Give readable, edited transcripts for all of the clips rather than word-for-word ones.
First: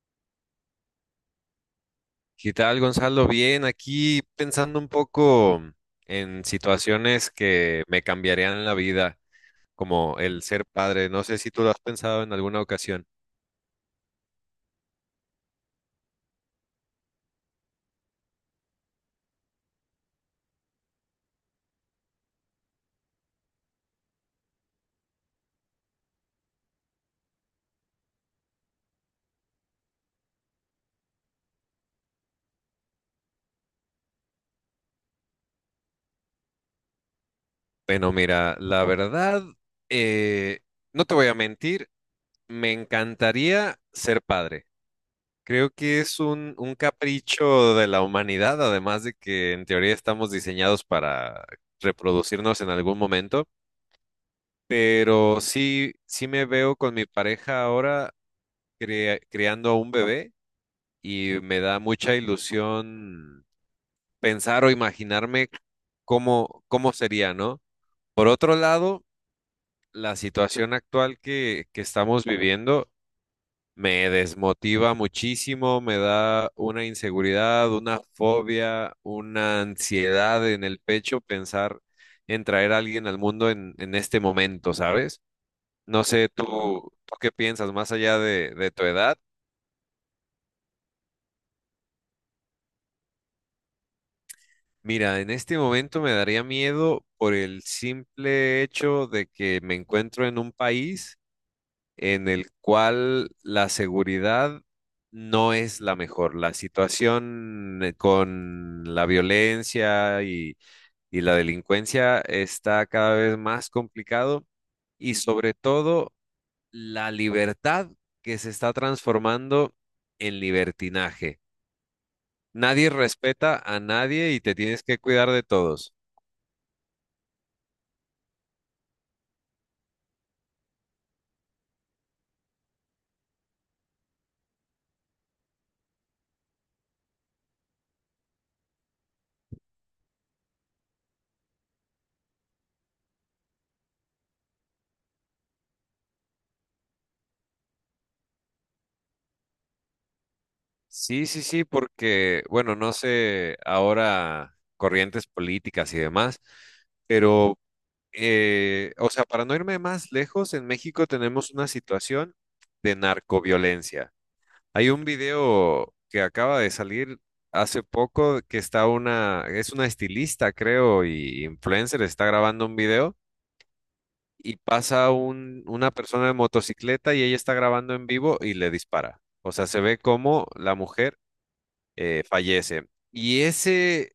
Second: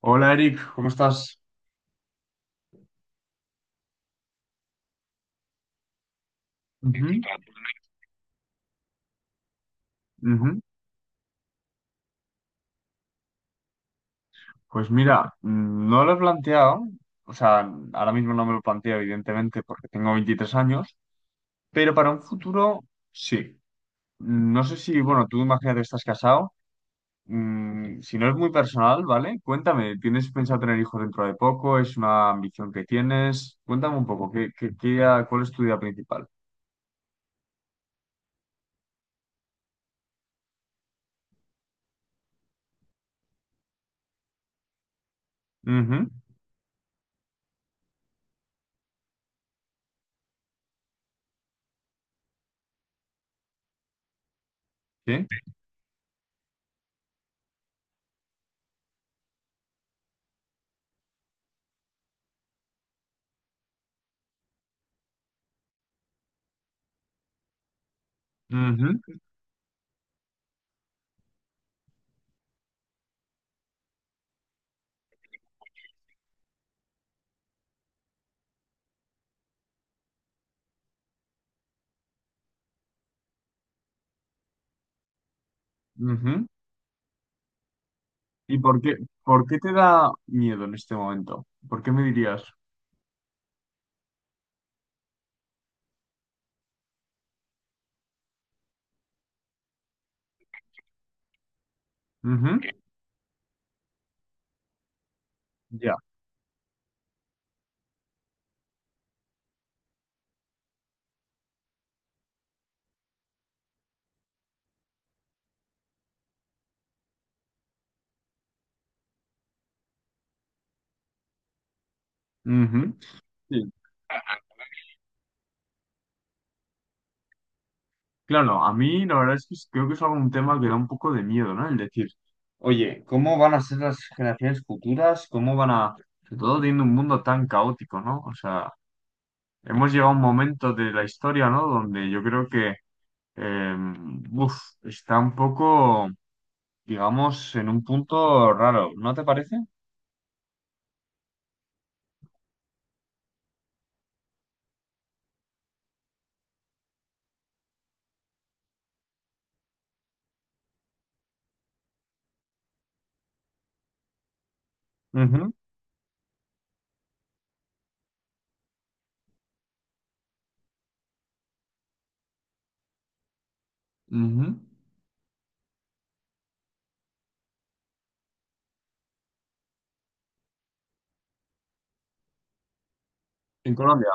Hola Eric, ¿cómo estás? ¿Qué tal, Gonzalo? Bien, aquí pensando un poco en Ujú, situaciones que me cambiarían la vida, como el ujú. ser padre. No sé si tú lo has pensado en alguna ocasión. Pues mira, no lo he planteado, o sea, ahora mismo no me lo planteo, evidentemente, porque tengo 23 años, pero para un futuro sí. No sé si, bueno, tú imagínate, estás casado, si no es muy personal, ¿vale? Cuéntame, ¿tienes pensado tener hijos dentro de poco? ¿Es una ambición que tienes? Cuéntame un poco, cuál es tu idea principal? Bueno, mira, la verdad, eh, no te voy a mentir, me encantaría ser padre. Creo que Ujú, es un capricho de la humanidad, además de que en teoría estamos diseñados para reproducirnos en algún momento. sí, Pero sí, sí me veo con mi pareja ahora criando a un bebé y me da mucha ilusión pensar o imaginarme cómo, cómo sería, ¿no? Por otro lado, ujú, la situación actual que estamos viviendo me desmotiva muchísimo, me da una inseguridad, una fobia, una ansiedad en el pecho pensar en traer a alguien al mundo en este momento, ¿sabes? No sé, tú, ujú. tú qué piensas, más allá ¿Y de tu edad. por qué te da miedo en este momento? ¿Por qué me dirías? Mira, en este momento me daría miedo por el simple hecho de que me encuentro en un país en el Ujú, cual la seguridad no es ya. la mejor. La situación con la violencia y la delincuencia está cada vez más complicado y sobre todo la libertad que se está transformando en libertinaje. Nadie Ujú. respeta Sí. a nadie y te tienes que cuidar de todos. Claro, a mí la verdad es que creo que es algún tema que da un poco de miedo, ¿no? El decir, oye, ¿cómo van a ser las generaciones futuras? ¿Cómo van a, sobre todo teniendo un mundo tan caótico, ¿no? O sea, hemos llegado a un momento de la historia, ¿no? Donde yo creo que, eh, uf, está un poco, digamos, en un punto raro, ¿no te parece? Sí, sí, sí, porque, bueno, no sé, ahora corrientes políticas y demás, pero, o sea, para no irme más lejos, en México tenemos una situación de narcoviolencia. Hay un Ujú, video que acaba de salir hace poco que está una, es una estilista, creo, y influencer, está grabando un video ujú. y pasa un, una persona de motocicleta y ella está grabando en vivo y le dispara. O sea, se ve cómo la mujer fallece. Y En Colombia. ese,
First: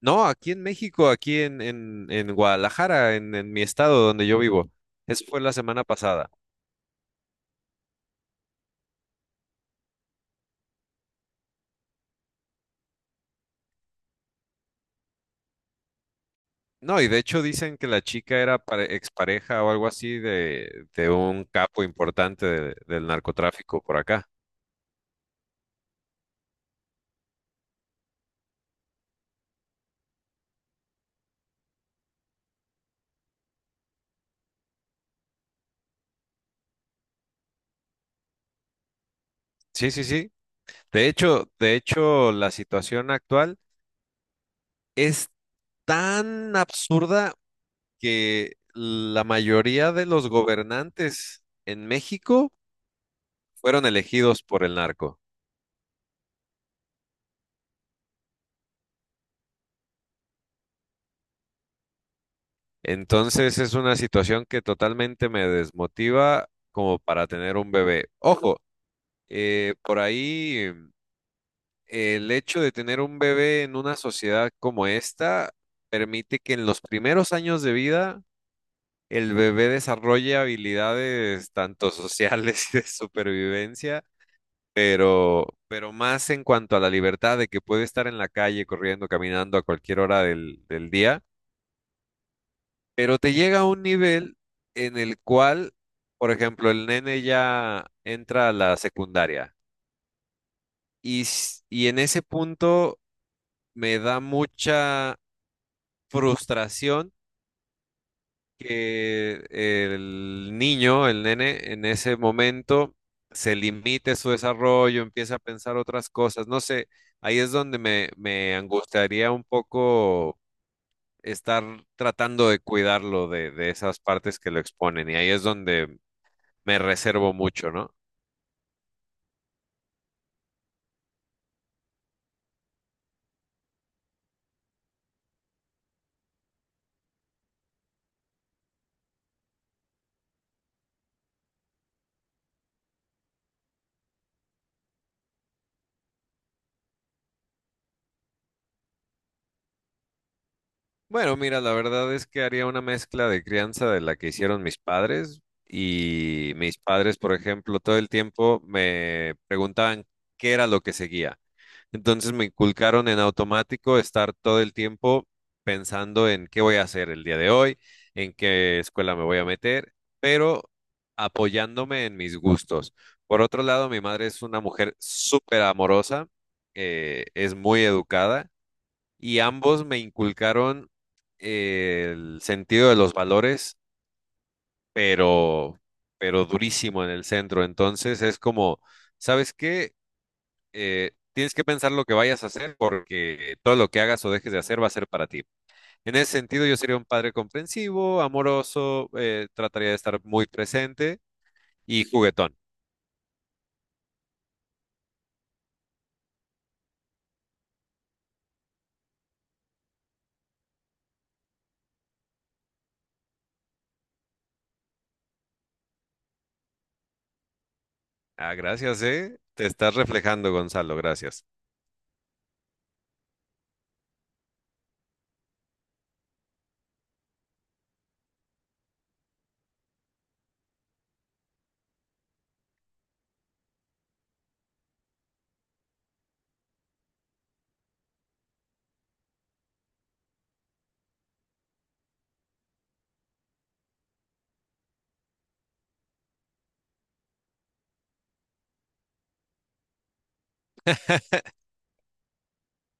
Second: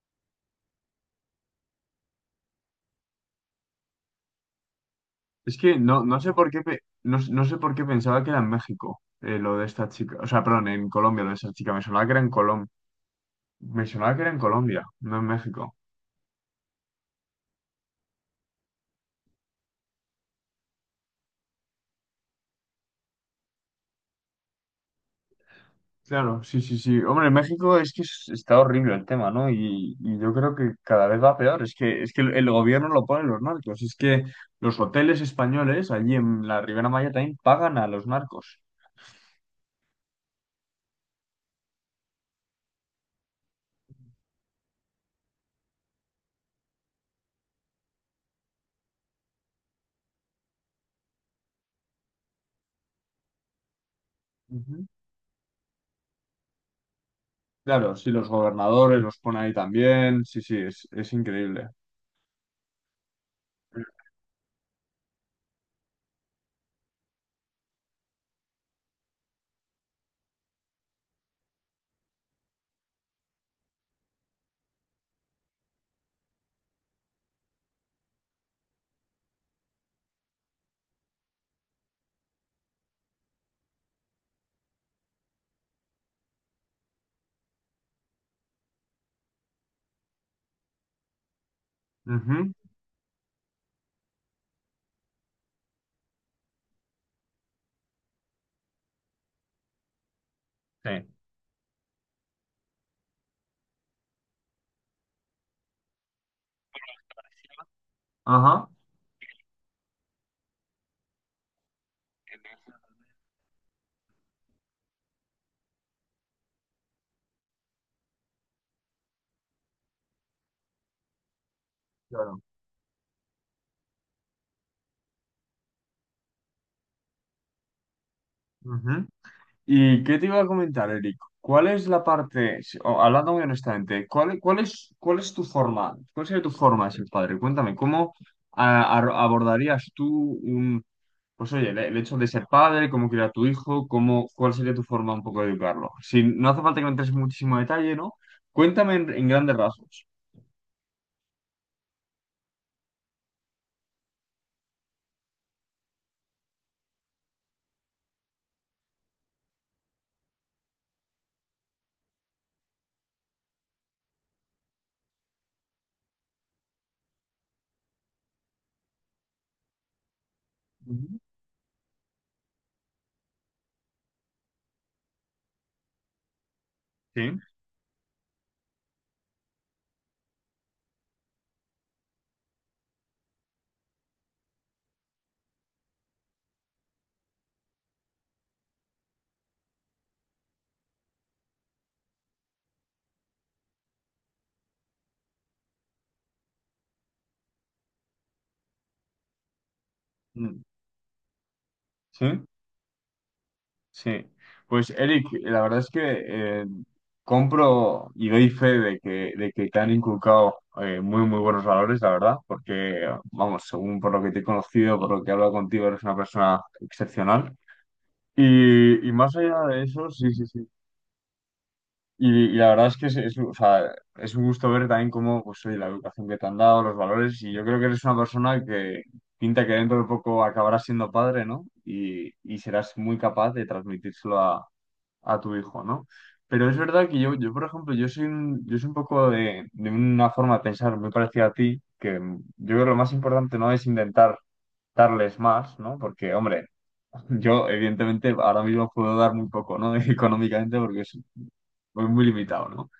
no, aquí en México, aquí en Guadalajara, en mi estado donde yo vivo, eso fue la Es que semana no, no pasada. sé por qué pe- no, no sé por qué pensaba que era en México lo de esta chica. O sea, perdón, en Colombia lo de esta chica. Me sonaba que era en Colombia. Me sonaba que era en Colombia, no en México. No, y de hecho dicen que la chica era expareja o algo así de un capo importante del narcotráfico por acá. Claro, sí, sí, sí. Hombre, en México es que está horrible el tema, ¿no? Y yo creo que cada vez va peor. Es que el gobierno lo ponen los narcos. Es que los hoteles españoles allí en la Ribera Maya también pagan a los narcos. Sí, sí, sí. De hecho, la situación actual es tan absurda que la mayoría de los gobernantes en México fueron elegidos por el Ujú. narco. Claro, sí, los gobernadores los ponen ahí también. Sí, sí, es increíble. Entonces es una situación que totalmente me desmotiva como para tener un bebé. Ojo, por ahí el hecho de tener un bebé en una sociedad como esta permite que en los primeros años de vida el bebé desarrolle habilidades tanto sociales y de supervivencia, pero más en cuanto a la libertad de que puede estar en la calle corriendo, caminando a cualquier hora del día. Ujú. Pero te llega a un nivel en el cual, por ejemplo, el nene ya entra a la secundaria Sí. y, y en ese punto me da mucha frustración Ajá. que el niño, el nene, en ese momento se limite su desarrollo, empieza a pensar otras cosas. No sé, ahí es donde me angustiaría un poco estar Claro. tratando de cuidarlo de esas partes que lo exponen y ahí es donde me reservo mucho, ¿no? Ujú. ¿Y qué te iba a comentar, Eric? ¿Cuál es la parte, o, hablando muy honestamente, cuál es tu forma? ¿Cuál sería tu forma de ser padre? Cuéntame, ¿cómo abordarías tú un, pues oye, el hecho de ser padre, cómo criar a tu hijo, cómo, cuál sería tu forma un poco de educarlo? Si no hace falta que me entres en muchísimo detalle, ¿no? Cuéntame en grandes rasgos. Bueno, mira, la verdad es que haría una mezcla de crianza de la que hicieron mis padres, y mis padres, por ejemplo, todo el tiempo me preguntaban qué era lo que seguía. Entonces me inculcaron en automático estar todo el tiempo pensando en qué voy a hacer el día de hoy, en qué escuela me voy a meter, pero Ujú. apoyándome en mis gustos. Por otro lado, mi madre es una mujer súper amorosa, Sí. Es muy educada y ambos me inculcaron el sentido de los valores, pero, pero durísimo en el centro. Entonces es como, ¿sabes qué? Tienes que pensar lo que vayas a hacer porque todo lo que hagas o dejes de hacer va a ser para ti. En ese sentido, yo sería un padre comprensivo, amoroso, trataría de estar muy Mm. presente y ¿Sí? juguetón. Sí, pues Eric, la verdad es que eh, compro y doy fe de que te han inculcado muy, muy buenos valores, la verdad, porque, vamos, según por lo que te he conocido, por lo que he hablado contigo, eres una persona excepcional. Ah, gracias, Y más ¿eh? allá Te de estás eso, sí, sí, reflejando, sí. Gonzalo, gracias. Y la verdad es que o sea, es un gusto ver también cómo, pues, oye, la educación que te han dado, los valores, y yo creo que eres una persona que pinta que dentro de poco acabarás siendo padre, ¿no? Y serás muy capaz de transmitírselo a tu hijo, ¿no? Pero es verdad que yo por ejemplo, yo soy un poco de una forma de pensar muy parecida a ti, que yo creo que lo más importante no es intentar darles más, ¿no? Porque, hombre, yo evidentemente ahora mismo puedo dar muy poco, ¿no? Económicamente porque soy muy limitado, ¿no?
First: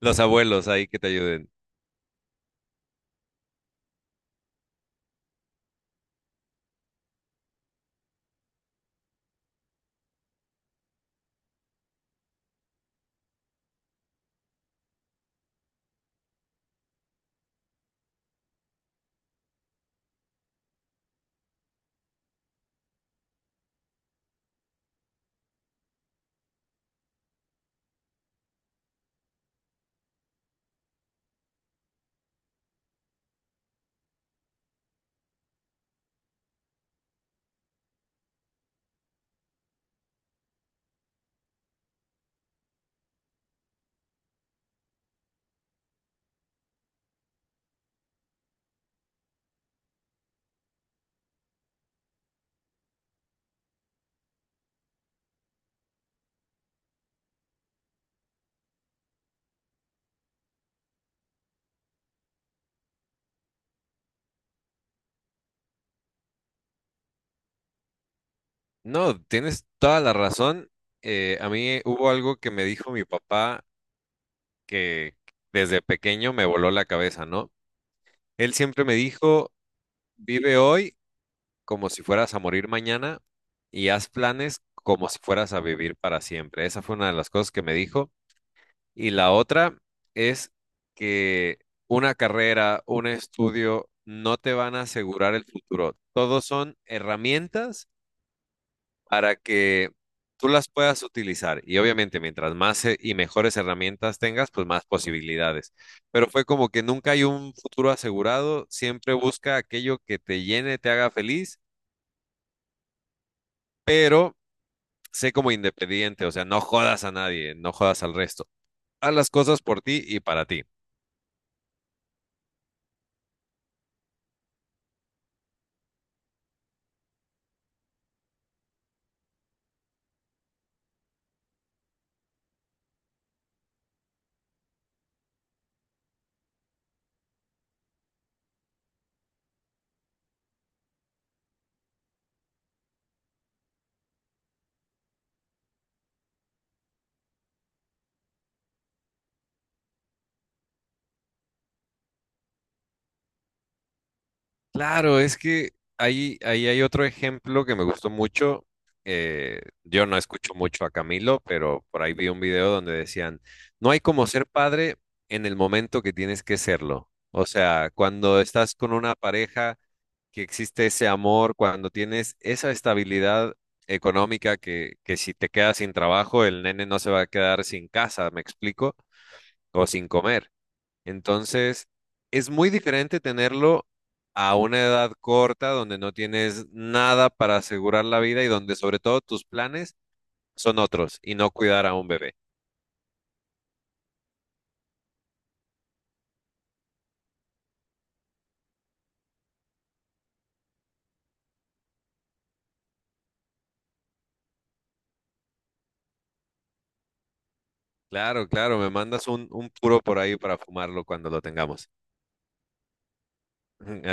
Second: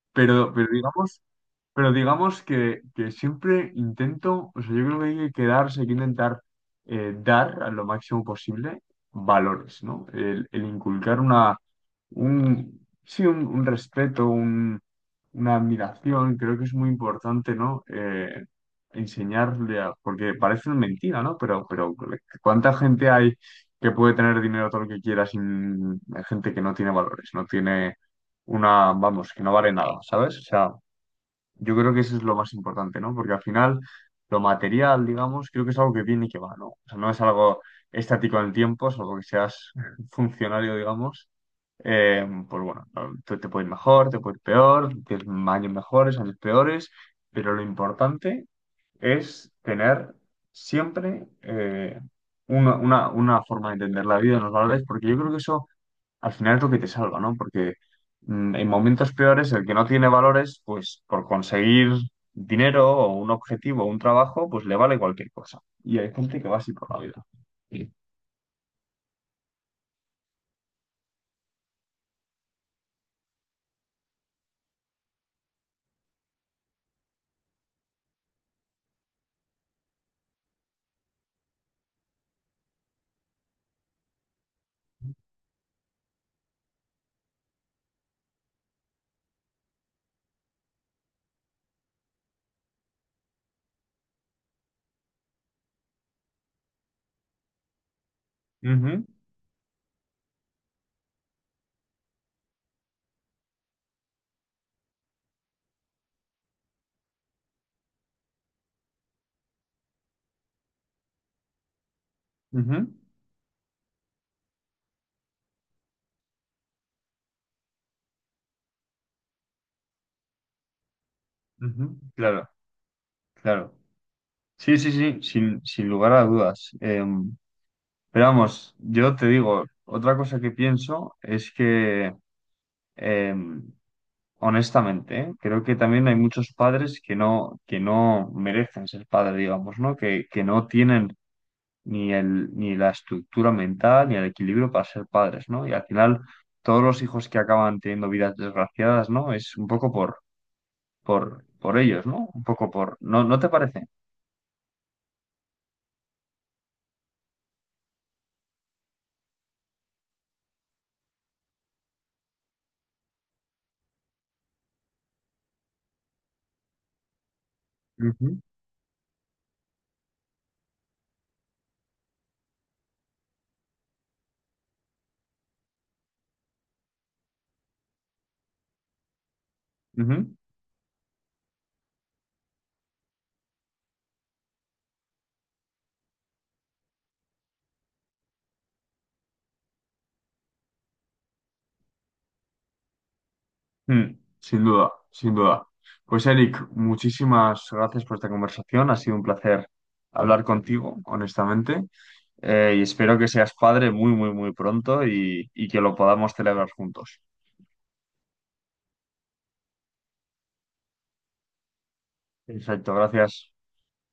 Los Pero, pero abuelos ahí que te digamos ayuden. pero digamos que siempre intento, o sea, yo creo que hay que quedarse, hay que intentar dar a lo máximo posible valores, ¿no? El inculcar una, un, sí, un respeto, un, una admiración, creo que es muy importante, ¿no? Enseñarle a, porque parece una mentira, ¿no? Pero ¿cuánta gente hay que puede tener dinero todo lo que quiera sin hay gente que no tiene valores, no tiene una, vamos, que no vale nada, ¿sabes? O sea, yo creo que eso es lo más importante, ¿no? Porque al final, lo material, digamos, creo que es algo que viene y que va, ¿no? O sea, no es algo estático en el tiempo, salvo que seas funcionario, digamos. Pues bueno, no, te puede ir mejor, te puede ir peor, tienes años mejores, años peores, pero lo importante es tener siempre una forma de entender la vida, y los valores, porque yo creo que eso al final es lo que te salva, ¿no? Porque en momentos peores, el que no tiene valores, pues por conseguir dinero o un objetivo o un trabajo, pues le vale cualquier cosa. Y hay gente que va así por la vida. Sí. No, tienes toda la razón. A mí hubo algo que me dijo mi papá que desde pequeño me voló la cabeza, ¿no? Él siempre me dijo, vive hoy como si fueras a morir mañana y haz planes como si fueras a vivir para siempre. Esa fue una de las cosas que me dijo. Y la otra es que una carrera, un estudio no te van a asegurar el futuro. Todos son herramientas Ujú, para que tú las puedas utilizar. Y obviamente, mientras más y mejores herramientas tengas, pues más posibilidades. Pero fue como que nunca hay un futuro asegurado, siempre busca aquello que te llene, te haga feliz, ujú, pero sé como independiente, o sea, no jodas a nadie, no jodas al resto. Haz las cosas por ti y para ti. ujú. Claro, claro. Sí, sí, sí, sin, sin lugar a dudas. Pero vamos, yo te digo, otra cosa que pienso es que em, honestamente, ¿eh? Creo que también hay muchos padres que que no merecen ser padre, digamos, ¿no? Que no tienen ni la estructura mental ni el equilibrio para ser padres, ¿no? Y al final, todos los hijos que acaban teniendo vidas desgraciadas, ¿no? Es un poco por ellos, ¿no? Un poco por. ¿No, no te parece? Claro, es que ahí, ahí hay otro ejemplo que me gustó mucho. Yo no escucho mucho a Camilo, pero por ahí vi un video donde decían, no hay como ser padre en el momento que tienes que serlo. O sea, Ujú, cuando estás con una pareja que existe ese amor, cuando tienes esa estabilidad económica que si te quedas sin trabajo, el nene no se va a quedar sin casa, ¿me explico? O sin ujú. comer. Entonces, es muy diferente tenerlo a una edad corta donde no tienes nada para asegurar la vida y donde sobre todo tus planes son otros y no cuidar a un bebé. Mm, sin duda, sin duda. Pues Eric, muchísimas gracias por esta conversación. Ha sido un placer hablar contigo, honestamente. Y espero que seas padre muy, muy, muy pronto y que lo podamos celebrar juntos. Claro, claro, me mandas un puro por ahí para fumarlo cuando lo tengamos. Exacto, gracias.